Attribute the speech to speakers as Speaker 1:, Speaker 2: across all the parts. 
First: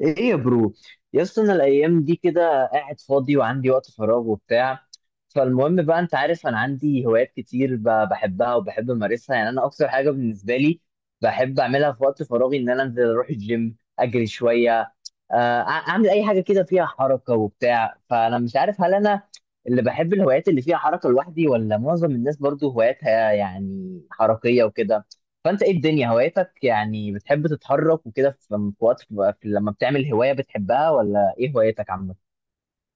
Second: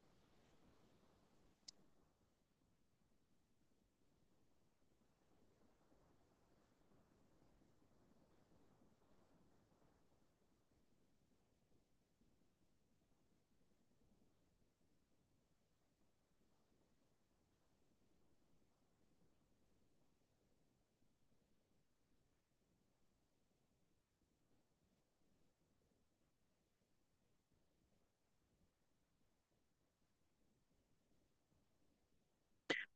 Speaker 1: ايه يا برو، يا اسطى، انا الايام دي كده قاعد فاضي وعندي وقت فراغ وبتاع. فالمهم بقى، انت عارف انا عندي هوايات كتير بحبها وبحب امارسها. يعني انا اكتر حاجه بالنسبه لي بحب اعملها في وقت فراغي ان انا انزل اروح الجيم، اجري شويه، اعمل اي حاجه كده فيها حركه وبتاع. فانا مش عارف هل انا اللي بحب الهوايات اللي فيها حركه لوحدي، ولا معظم الناس برضو هواياتها يعني حركيه وكده. فانت ايه الدنيا هوايتك؟ يعني بتحب تتحرك وكده في وقت بتبقى لما بتعمل هواية بتحبها، ولا ايه هوايتك عامة؟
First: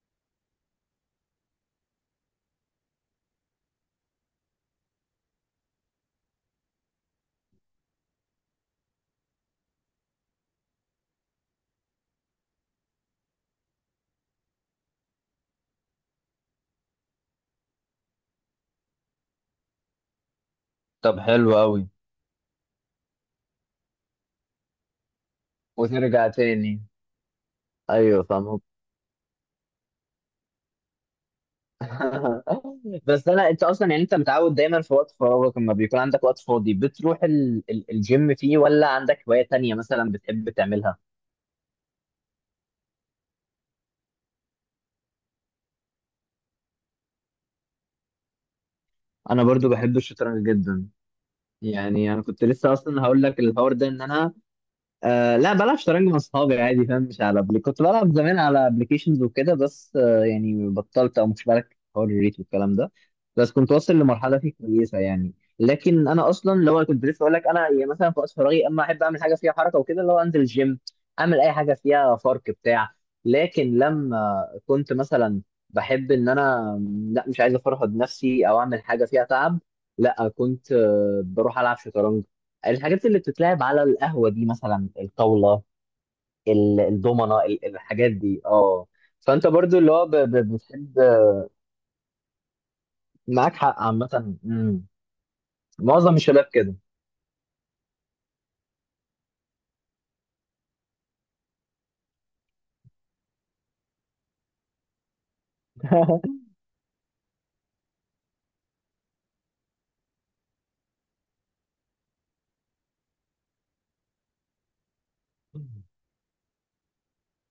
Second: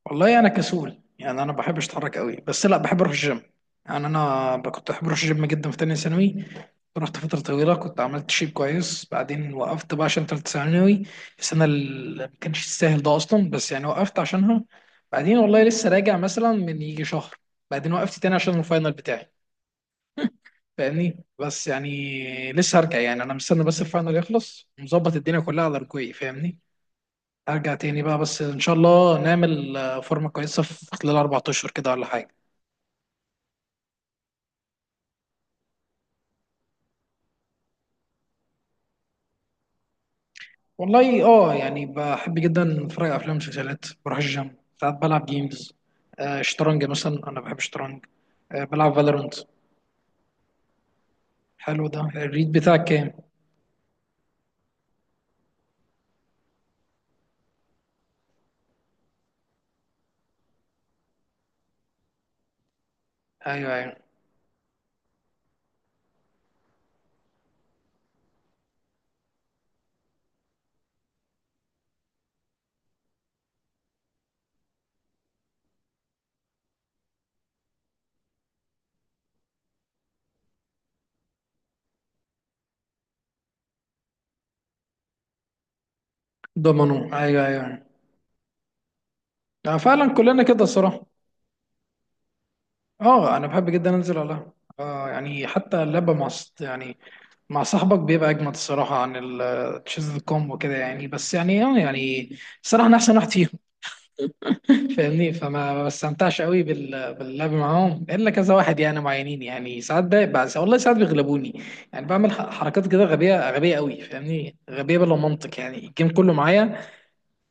Speaker 2: والله انا كسول، يعني انا ما بحبش اتحرك قوي، بس لا بحب اروح الجيم. يعني كنت بحب اروح الجيم جدا في تانية ثانوي. رحت فترة طويلة، كنت عملت شيب كويس، بعدين وقفت بقى عشان تالتة ثانوي، السنة اللي ما كانش تستاهل ده أصلا، بس يعني وقفت عشانها. بعدين والله لسه راجع مثلا من يجي شهر، بعدين وقفت تاني عشان الفاينل بتاعي.
Speaker 1: طب
Speaker 2: فاهمني،
Speaker 1: حلو
Speaker 2: بس
Speaker 1: قوي.
Speaker 2: يعني لسه هرجع، يعني أنا مستني بس الفاينل يخلص، مظبط الدنيا كلها على رجوعي.
Speaker 1: وترجع
Speaker 2: فاهمني،
Speaker 1: تاني.
Speaker 2: ارجع تاني بقى،
Speaker 1: ايوه
Speaker 2: بس ان
Speaker 1: فاهم.
Speaker 2: شاء الله نعمل فورمه كويسه في خلال 4 اشهر كده ولا حاجه.
Speaker 1: بس انا، انت اصلا يعني انت متعود دايما في وقت فراغك لما بيكون عندك وقت فاضي بتروح الجيم فيه، ولا عندك هواية تانية مثلا بتحب تعملها؟
Speaker 2: والله اه، يعني بحب جدا اتفرج على افلام ومسلسلات، بروح الجيم، ساعات بلعب جيمز، آه شطرنج مثلا، انا بحب الشطرنج، آه بلعب فالورنت.
Speaker 1: انا برضو بحب الشطرنج جدا.
Speaker 2: حلو، ده
Speaker 1: يعني انا كنت
Speaker 2: الريد
Speaker 1: لسه
Speaker 2: بتاعك
Speaker 1: اصلا
Speaker 2: كام؟
Speaker 1: هقول لك الحوار ده، ان انا، آه لا، بلعب شطرنج مع اصحابي عادي، فاهم؟ مش على بلي. كنت بلعب زمان على ابلكيشنز وكده، بس آه يعني بطلت، او مش بالك حوار الريت والكلام ده. بس كنت
Speaker 2: ايوه
Speaker 1: واصل
Speaker 2: ايوه.
Speaker 1: لمرحله فيه كويسه يعني. لكن انا اصلا اللي هو كنت لسه اقول لك، انا يعني مثلا في وقت فراغي اما احب اعمل حاجه فيها حركه وكده، اللي هو انزل الجيم، اعمل اي حاجه فيها فرق بتاع. لكن لما كنت مثلا بحب ان انا لا، مش عايز افرهد نفسي او اعمل حاجه فيها تعب، لا كنت بروح العب شطرنج. الحاجات اللي بتتلعب على القهوة دي، مثلا الطاولة،
Speaker 2: ضمنه،
Speaker 1: الضمنة،
Speaker 2: ايوه ايوه.
Speaker 1: الحاجات دي. اه. فانت
Speaker 2: آه
Speaker 1: برضو اللي هو
Speaker 2: فعلا كلنا كده
Speaker 1: بتحب.
Speaker 2: الصراحه. اه، انا
Speaker 1: معاك
Speaker 2: بحب
Speaker 1: حق
Speaker 2: جدا انزل على
Speaker 1: عامة.
Speaker 2: القهوة. اه يعني حتى اللعبه
Speaker 1: معظم الشباب كده.
Speaker 2: يعني مع صاحبك بيبقى اجمد الصراحه، عن التشيز كومبو كده، يعني بس يعني اه يعني الصراحه انا احسن واحد فيهم. فاهمني، فما ما بستمتعش قوي باللعب معاهم الا كذا واحد يعني، معينين يعني، ساعات ده بس، والله ساعات بيغلبوني. يعني بعمل حركات كده غبيه غبيه قوي فاهمني، غبيه بلا منطق يعني، الجيم كله معايا،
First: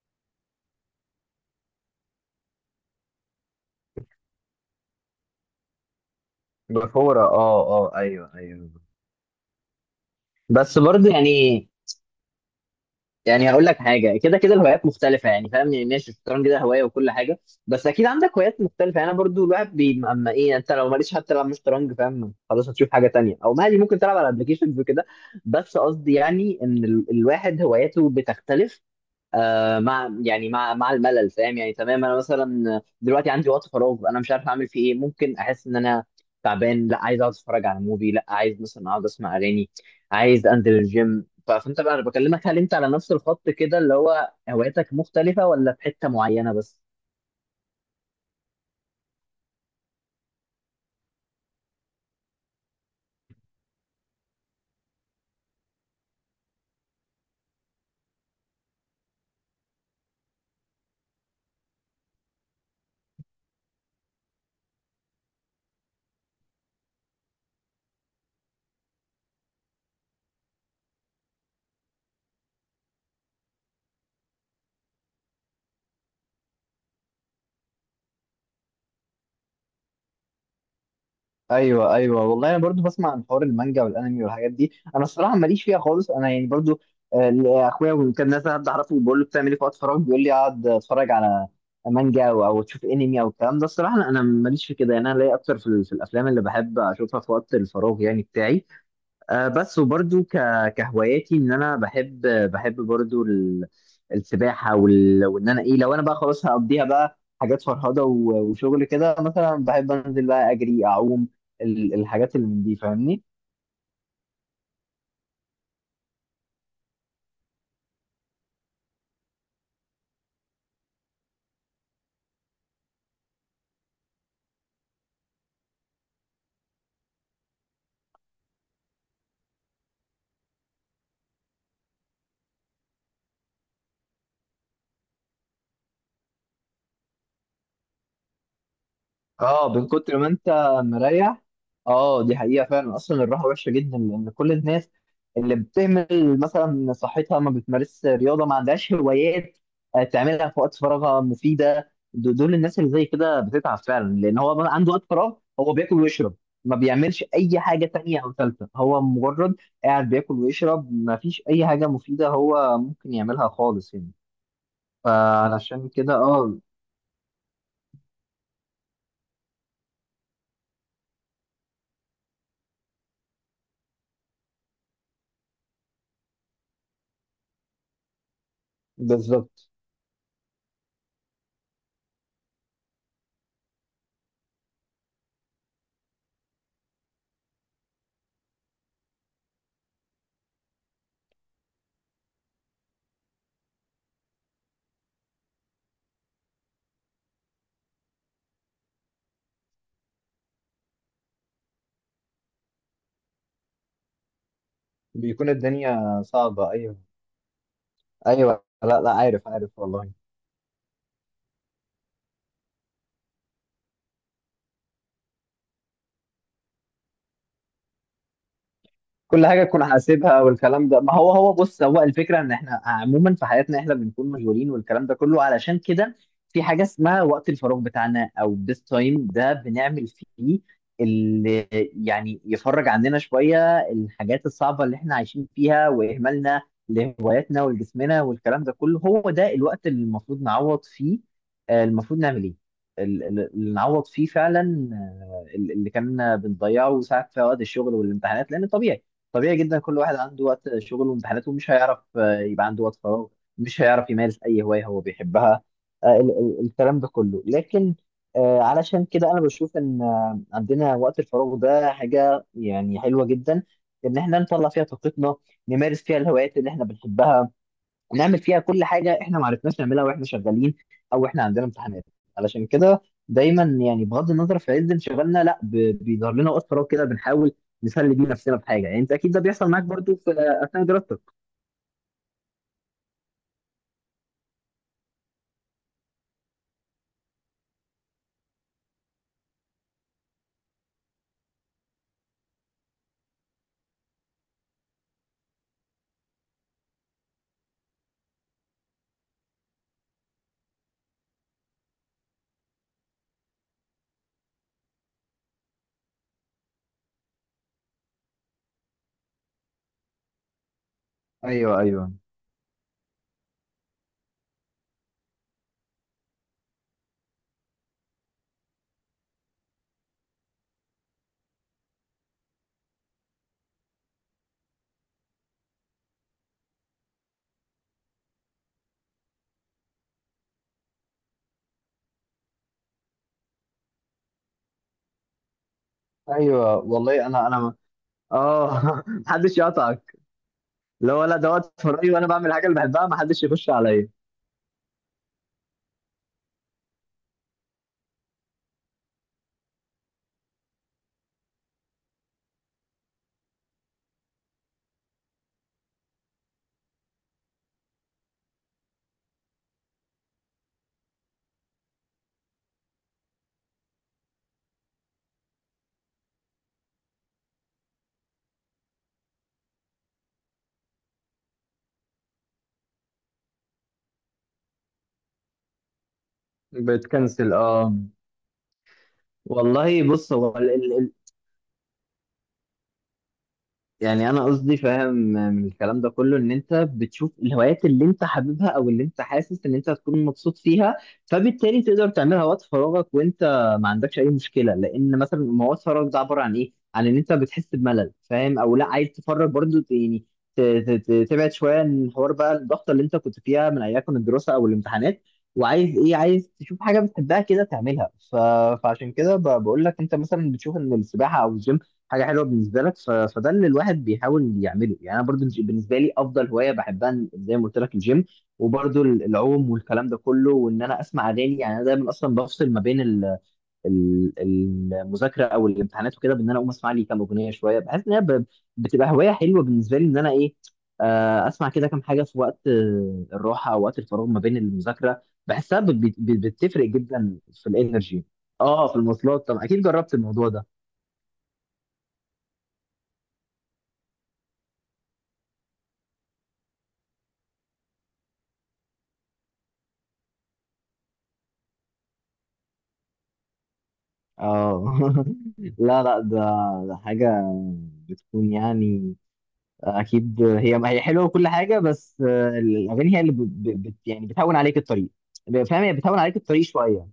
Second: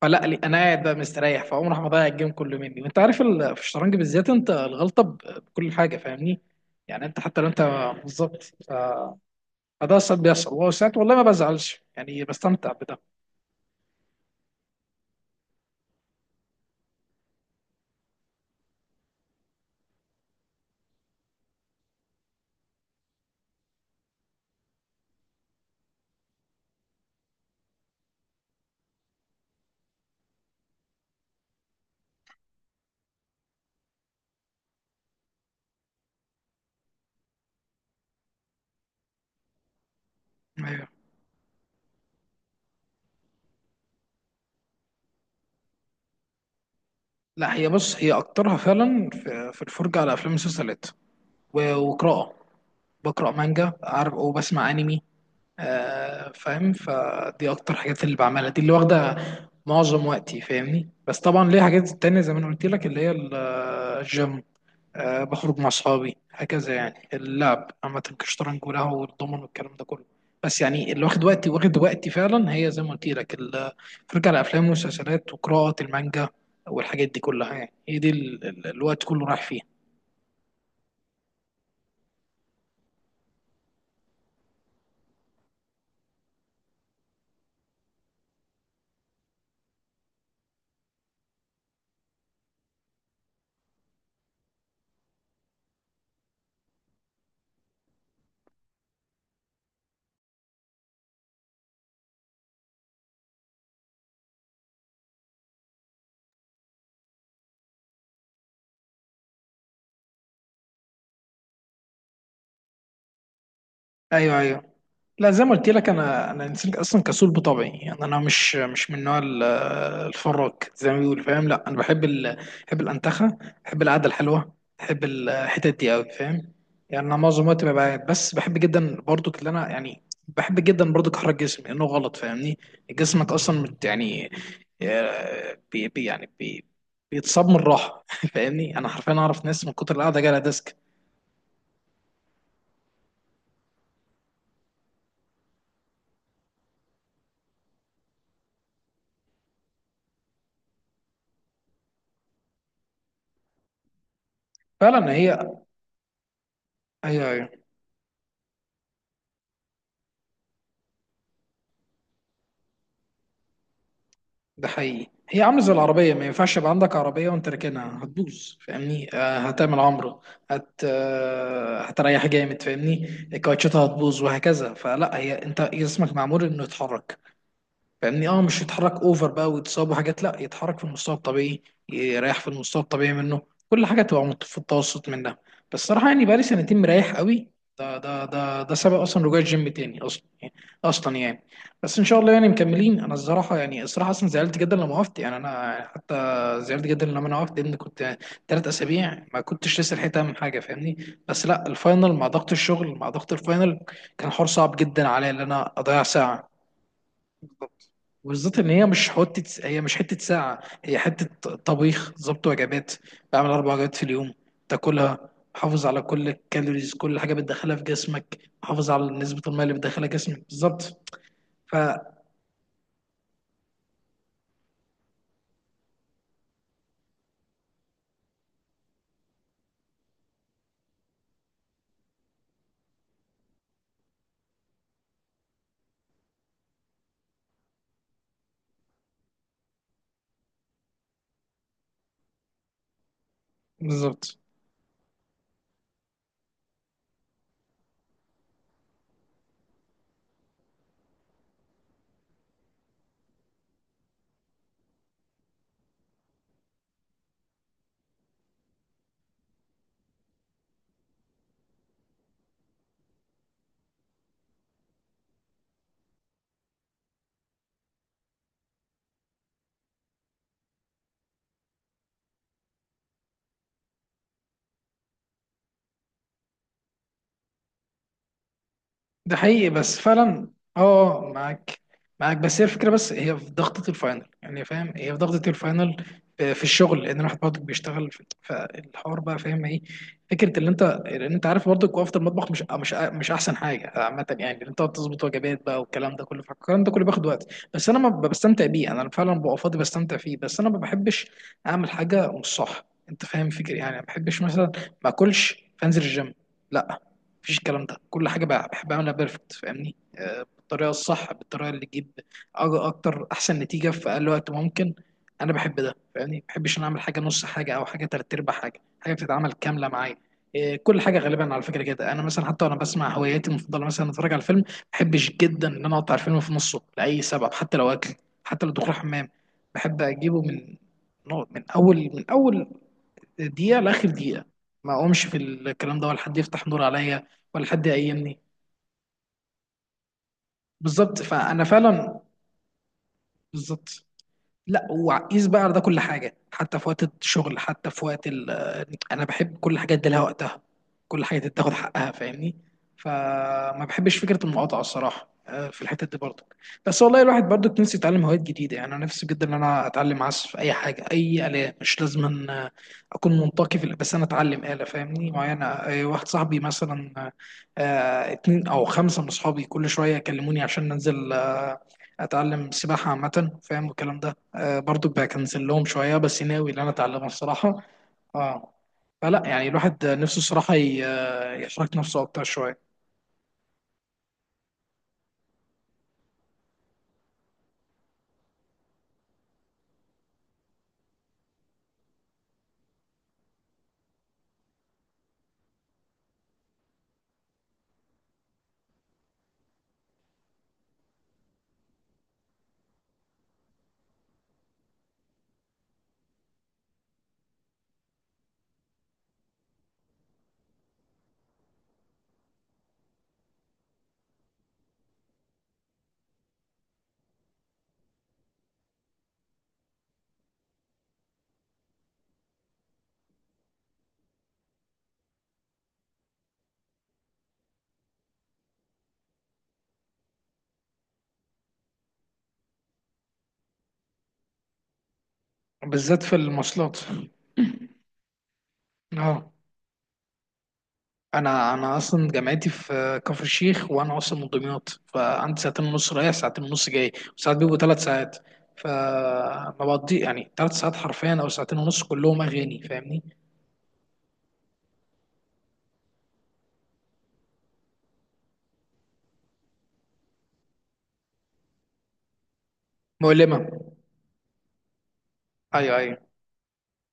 Speaker 2: فلا لي، انا قاعد بقى مستريح، فاقوم راح مضيع الجيم كله مني. وانت عارف في الشطرنج بالذات انت الغلطه بكل حاجه فاهمني، يعني انت
Speaker 1: بفورة اه.
Speaker 2: حتى لو انت،
Speaker 1: اه، ايوه
Speaker 2: بالظبط.
Speaker 1: ايوه.
Speaker 2: فده ساعات بيحصل،
Speaker 1: بس
Speaker 2: وساعات
Speaker 1: برضو
Speaker 2: والله ما
Speaker 1: يعني،
Speaker 2: بزعلش يعني بستمتع بده.
Speaker 1: يعني هقول لك حاجه، كده كده الهوايات مختلفه، يعني فاهم؟ يعني ماشي، الشطرنج ده هوايه وكل حاجه، بس اكيد عندك هوايات مختلفه. يعني انا برضو الواحد اما ايه، يعني انت لو ماليش حتى تلعب مش شطرنج، فاهم، خلاص هتشوف حاجه تانية، او مالي ممكن تلعب على ابلكيشنز وكده. بس قصدي يعني ان الواحد هواياته بتختلف، مع يعني مع الملل، فاهم؟ يعني تمام. انا مثلا دلوقتي عندي وقت فراغ، انا مش عارف اعمل فيه ايه. ممكن احس ان انا تعبان، لا عايز اقعد اتفرج على موفي، لا عايز مثلا اقعد اسمع اغاني، عايز انزل
Speaker 2: ايوه،
Speaker 1: الجيم. فانت بقى، انا بكلمك، هل انت على نفس الخط كده اللي هو هواياتك مختلفة، ولا في حتة معينة بس؟
Speaker 2: لا هي بص، هي اكترها فعلا في الفرجه على افلام ومسلسلات، وقراءه، بقرا مانجا عارف، وبسمع انمي. آه فاهم، فدي اكتر حاجات اللي بعملها، دي اللي واخده معظم وقتي فاهمني. بس طبعا ليه حاجات تانية زي ما انا قلت لك، اللي هي الجيم. أه بخرج مع أصحابي، هكذا يعني اللعب عامة كشطرنج وله والضمن والكلام ده كله. بس يعني اللي واخد وقتي، واخد وقتي فعلا، هي زي ما قلت لك الفرجة على أفلام ومسلسلات وقراءة المانجا، والحاجات دي كلها. يعني هي دي الوقت كله رايح فيها.
Speaker 1: ايوه ايوه. والله انا برضو بسمع عن حوار المانجا والانمي والحاجات دي، انا الصراحه ماليش فيها خالص. انا يعني برضو اخويا وكان ناس، حد اعرفه بقول له بتعمل ايه في وقت فراغ، بيقول لي اقعد اتفرج على مانجا أو تشوف انمي او الكلام ده. الصراحه أنا ماليش في كده. يعني انا ليا اكتر في, في الافلام اللي بحب اشوفها في وقت الفراغ يعني بتاعي. بس وبرضو كهواياتي، ان انا بحب برضو السباحه وان انا ايه، لو انا بقى خلاص هقضيها بقى حاجات فرهضه وشغل كده، مثلا بحب انزل بقى اجري اعوم، الحاجات اللي من دي، فاهمني؟
Speaker 2: أيوه أيوه. لا زي ما قلت لك، انا انا انسان اصلا كسول بطبعي يعني، انا مش من نوع الفراك زي ما بيقولوا فاهم. لا انا بحب ال...، بحب الانتخه، بحب القعده الحلوه، بحب الحتت دي قوي فاهم. يعني انا معظم الوقت ببقى قاعد، بس بحب جدا برضك، اللي انا يعني بحب جدا برضك احرك جسمي لانه غلط فاهمني، جسمك اصلا يعني، آه، بي بي- يعني بي بيتصاب من الراحه. فاهمني، انا حرفيا اعرف ناس
Speaker 1: اه،
Speaker 2: من
Speaker 1: من
Speaker 2: كتر
Speaker 1: كتر
Speaker 2: القعده
Speaker 1: ما
Speaker 2: جالها
Speaker 1: انت
Speaker 2: ديسك.
Speaker 1: مريح. اه، دي حقيقة فعلا. اصلا الراحة وحشة جدا، لان كل الناس اللي بتهمل مثلا صحتها، ما بتمارسش رياضة، ما عندهاش هوايات تعملها في وقت فراغها مفيدة، دول الناس اللي زي كده بتتعب فعلا، لان هو ما عنده وقت
Speaker 2: فعلا
Speaker 1: فراغ،
Speaker 2: هي
Speaker 1: هو بياكل ويشرب، ما بيعملش
Speaker 2: هي
Speaker 1: اي حاجة تانية او ثالثة. هو مجرد قاعد بياكل ويشرب، ما فيش اي حاجة مفيدة هو ممكن يعملها خالص يعني.
Speaker 2: ده حقيقي، هي عامله زي
Speaker 1: فعلشان
Speaker 2: العربيه،
Speaker 1: كده
Speaker 2: ما ينفعش
Speaker 1: اه.
Speaker 2: يبقى عندك عربيه وانت راكنها هتبوظ فاهمني. آه هتعمل عمره، هت آه هتريح جامد فاهمني، كاوتشاتها هتبوظ وهكذا. فلا هي، انت جسمك معمول انه يتحرك فاهمني، اه مش يتحرك اوفر بقى
Speaker 1: بالظبط.
Speaker 2: ويتصاب وحاجات، لا يتحرك في المستوى الطبيعي، يريح في المستوى الطبيعي منه، كل حاجه تبقى في التوسط منها. بس صراحه يعني بقالي سنتين مريح قوي، ده سبب اصلا رجوع الجيم تاني اصلا يعني، اصلا يعني. بس ان شاء الله يعني مكملين. انا الصراحه يعني الصراحه اصلا زعلت جدا لما وقفت، يعني انا حتى زعلت جدا لما انا وقفت لان كنت 3 اسابيع ما كنتش لسه لحقت اعمل حاجه فاهمني. بس لا الفاينل مع ضغط الشغل مع ضغط الفاينل، كان حوار صعب جدا عليا ان
Speaker 1: بيكون
Speaker 2: انا اضيع
Speaker 1: الدنيا
Speaker 2: ساعه.
Speaker 1: صعبة، أيوة.
Speaker 2: بالظبط، بالذات
Speaker 1: ايوه،
Speaker 2: ان هي
Speaker 1: لا
Speaker 2: مش
Speaker 1: لا، عارف
Speaker 2: حته،
Speaker 1: عارف
Speaker 2: هي مش
Speaker 1: والله.
Speaker 2: حته ساعه، هي حته طبيخ، ظبط وجبات، بعمل اربع وجبات في اليوم تاكلها، حافظ على كل الكالوريز، كل حاجه بتدخلها في جسمك، حافظ على نسبه
Speaker 1: كل
Speaker 2: الميه
Speaker 1: حاجه
Speaker 2: اللي
Speaker 1: تكون
Speaker 2: بتدخلها
Speaker 1: حاسبها
Speaker 2: جسمك
Speaker 1: والكلام ده.
Speaker 2: بالظبط.
Speaker 1: ما هو، هو
Speaker 2: ف،
Speaker 1: بص، هو الفكره ان احنا عموما في حياتنا احنا بنكون مشغولين والكلام ده كله، علشان كده في حاجه اسمها وقت الفراغ بتاعنا، او this تايم ده بنعمل فيه اللي يعني يفرج عندنا شويه الحاجات الصعبه اللي احنا عايشين فيها، واهمالنا لهواياتنا ولجسمنا والكلام ده كله. هو ده الوقت اللي المفروض نعوض فيه، المفروض نعمل ايه، اللي نعوض فيه
Speaker 2: بالظبط.
Speaker 1: فعلا اللي كنا بنضيعه ساعات في وقت الشغل والامتحانات. لان طبيعي، طبيعي جدا، كل واحد عنده وقت شغل وامتحانات ومش هيعرف يبقى عنده وقت فراغ، مش هيعرف يمارس اي هوايه هو بيحبها، الكلام ده كله. لكن علشان كده انا بشوف ان عندنا وقت الفراغ ده حاجه يعني حلوه جدا، ان احنا نطلع فيها طاقتنا، نمارس فيها الهوايات اللي احنا بنحبها، هنعمل فيها كل حاجه احنا ما عرفناش نعملها واحنا شغالين او احنا عندنا امتحانات. علشان كده دايما، يعني بغض النظر في عز انشغالنا، لا بيظهر لنا وقت فراغ كده بنحاول نسلي بيه نفسنا بحاجه. يعني انت اكيد
Speaker 2: ده
Speaker 1: ده
Speaker 2: حقيقي
Speaker 1: بيحصل معاك
Speaker 2: بس
Speaker 1: برضو في
Speaker 2: فعلا.
Speaker 1: اثناء
Speaker 2: اه
Speaker 1: دراستك.
Speaker 2: معاك، معاك بس هي الفكره، بس هي في ضغطه الفاينل يعني فاهم، هي في ضغطه الفاينل، في الشغل لان الواحد برضك بيشتغل فالحوار بقى فاهم ايه. فكره اللي انت، لان انت عارف برضك وقفه المطبخ مش احسن حاجه عامه يعني، اللي انت تظبط وجبات بقى والكلام ده كله، فالكلام ده كله بياخد وقت. بس انا ما ب- بستمتع بيه، انا فعلا ببقى فاضي بستمتع فيه، بس انا ما بحبش اعمل حاجه مش صح انت فاهم فكري يعني، ما بحبش مثلا ما اكلش فانزل الجيم، لا، مفيش الكلام ده. كل حاجه بقى بحب اعملها بيرفكت فاهمني، بالطريقه الصح، بالطريقه
Speaker 1: ايوه
Speaker 2: اللي تجيب
Speaker 1: ايوه
Speaker 2: اكتر احسن نتيجه في اقل وقت ممكن. انا بحب ده فاهمني، ما بحبش ان اعمل حاجه نص حاجه او حاجه تلات ارباع حاجه، حاجه بتتعمل كامله معايا. كل حاجه غالبا على فكره كده، انا مثلا حتى وانا بسمع هواياتي المفضله، مثلا اتفرج على الفيلم ما بحبش جدا ان انا اقطع الفيلم في نصه لاي سبب، حتى لو اكل، حتى لو دخول حمام، بحب اجيبه من من اول دقيقة لآخر دقيقة، ما أقومش في الكلام ده، ولا حد يفتح
Speaker 1: ايوه
Speaker 2: نور
Speaker 1: والله.
Speaker 2: عليا،
Speaker 1: انا
Speaker 2: ولا
Speaker 1: انا
Speaker 2: حد يقيمني.
Speaker 1: اه. محدش يقطعك.
Speaker 2: بالظبط
Speaker 1: لو، لا، ده
Speaker 2: فأنا
Speaker 1: وقت فراغي
Speaker 2: فعلا
Speaker 1: وانا بعمل حاجه اللي بحبها، محدش يخش
Speaker 2: بالظبط.
Speaker 1: عليا.
Speaker 2: لا وقيس بقى على ده كل حاجه، حتى في وقت الشغل، حتى في وقت ال...، انا بحب كل حاجه ادي لها وقتها، كل حاجه تاخد حقها فاهمني. فما بحبش فكره المقاطعه الصراحه، في الحته دي برضه. بس والله الواحد برضه نفسه يتعلم هوايات جديده، يعني انا نفسي جدا ان انا اتعلم عزف اي حاجه، اي اله، مش لازم أن اكون منطقي في الآلة، بس انا اتعلم اله فاهمني معينه. واحد صاحبي مثلا، اتنين او خمسه من اصحابي كل شويه يكلموني عشان ننزل، اتعلم سباحه عامه فاهم والكلام ده، آه برضو بكنسل لهم شويه بس ناوي ان انا اتعلمها
Speaker 1: بتكنسل
Speaker 2: الصراحه.
Speaker 1: اه.
Speaker 2: اه فلا يعني
Speaker 1: والله
Speaker 2: الواحد
Speaker 1: بص،
Speaker 2: نفسه
Speaker 1: هو
Speaker 2: الصراحه يحرك نفسه اكتر شويه.
Speaker 1: يعني انا قصدي فاهم من الكلام ده كله، ان انت بتشوف الهوايات اللي انت حاببها او اللي انت حاسس ان انت هتكون مبسوط فيها، فبالتالي تقدر تعملها وقت فراغك وانت ما عندكش اي مشكله. لان مثلا ما هو وقت فراغك ده عباره عن ايه؟ عن ان انت بتحس بملل، فاهم، او لا عايز تفرغ برضو، يعني تبعد شويه عن الحوار بقى، الضغطه اللي انت كنت فيها من ايام الدراسه او الامتحانات، وعايز ايه؟ عايز تشوف حاجه بتحبها كده تعملها. فعشان كده بقول لك انت مثلا بتشوف ان السباحه او الجيم حاجه حلوه بالنسبه لك. فده اللي الواحد بيحاول يعمله. يعني انا برضو بالنسبه لي افضل هوايه بحبها، زي ما قلت لك الجيم، وبرضو العوم والكلام ده كله، وان انا اسمع اغاني. يعني انا دايما اصلا بفصل ما بين المذاكره او الامتحانات وكده، بان انا اقوم اسمع لي كام اغنيه شويه. بحس ان هي بتبقى هوايه حلوه بالنسبه لي، ان انا ايه، اسمع كده كام حاجه في وقت الراحه او وقت الفراغ ما بين المذاكره، بحسها
Speaker 2: بالذات في
Speaker 1: بتفرق
Speaker 2: المواصلات،
Speaker 1: جدا في الانرجي. اه في المواصلات
Speaker 2: اه
Speaker 1: طبعا، اكيد جربت الموضوع ده.
Speaker 2: انا انا اصلا جامعتي في كفر الشيخ، وانا اصلا من دمياط، فعندي ساعتين ونص رايح ساعتين ونص جاي، وساعات بيبقوا 3 ساعات، فبقضي يعني 3 ساعات حرفيا او ساعتين ونص كلهم اغاني فاهمني.
Speaker 1: اه. لا لا، ده، ده حاجة بتكون يعني، أكيد هي، هي حلوة وكل حاجة، بس الأغاني هي اللي
Speaker 2: مؤلمه،
Speaker 1: ب- ب- بت يعني بتهون عليك الطريق، فاهم؟ هي
Speaker 2: ايوه
Speaker 1: بتهون
Speaker 2: ايوه.
Speaker 1: عليك الطريق شوية.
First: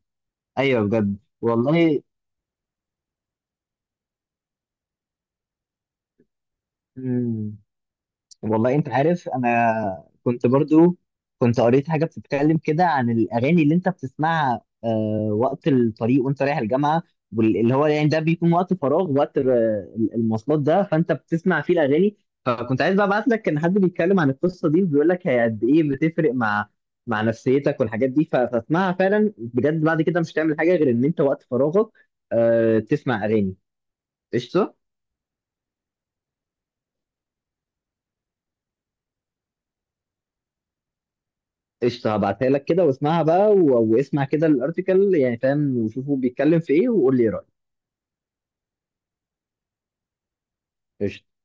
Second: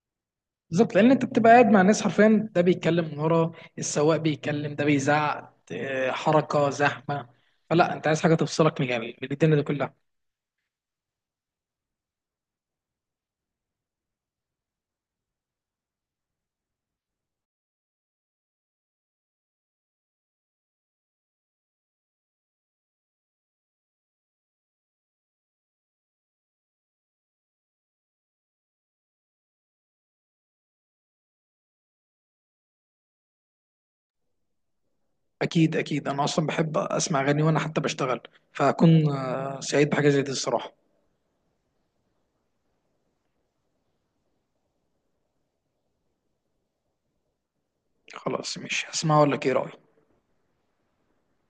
Speaker 1: أيوه
Speaker 2: بالظبط لان
Speaker 1: بجد
Speaker 2: انت بتبقى قاعد مع
Speaker 1: والله.
Speaker 2: ناس حرفيا، ده بيتكلم من ورا، السواق بيتكلم، ده بيزعق، حركه زحمه،
Speaker 1: مم.
Speaker 2: فلا انت عايز حاجه
Speaker 1: والله
Speaker 2: تفصلك من
Speaker 1: انت
Speaker 2: يعني
Speaker 1: عارف،
Speaker 2: من الدنيا دي كلها.
Speaker 1: انا كنت برضو كنت قريت حاجه بتتكلم كده عن الاغاني اللي انت بتسمعها وقت الطريق وانت رايح الجامعه، واللي هو يعني ده بيكون وقت فراغ، وقت المواصلات ده، فانت بتسمع فيه الاغاني. فكنت عايز بقى ابعت لك، كان حد بيتكلم عن القصه دي وبيقول لك هي قد ايه بتفرق مع مع نفسيتك والحاجات دي. فاسمعها فعلا بجد، بعد كده مش هتعمل حاجه غير ان انت وقت فراغك تسمع اغاني. قشطه.
Speaker 2: اكيد اكيد، انا اصلا بحب اسمع اغاني وانا حتى بشتغل، فاكون سعيد بحاجه زي دي الصراحه.
Speaker 1: قشطة هبعتها لك كده واسمعها بقى، واسمع كده الارتكل يعني، فاهم، وشوفوا بيتكلم في ايه وقول لي ايه رأيك.
Speaker 2: خلاص مش هسمعها ولا ايه رايك؟
Speaker 1: قشطة.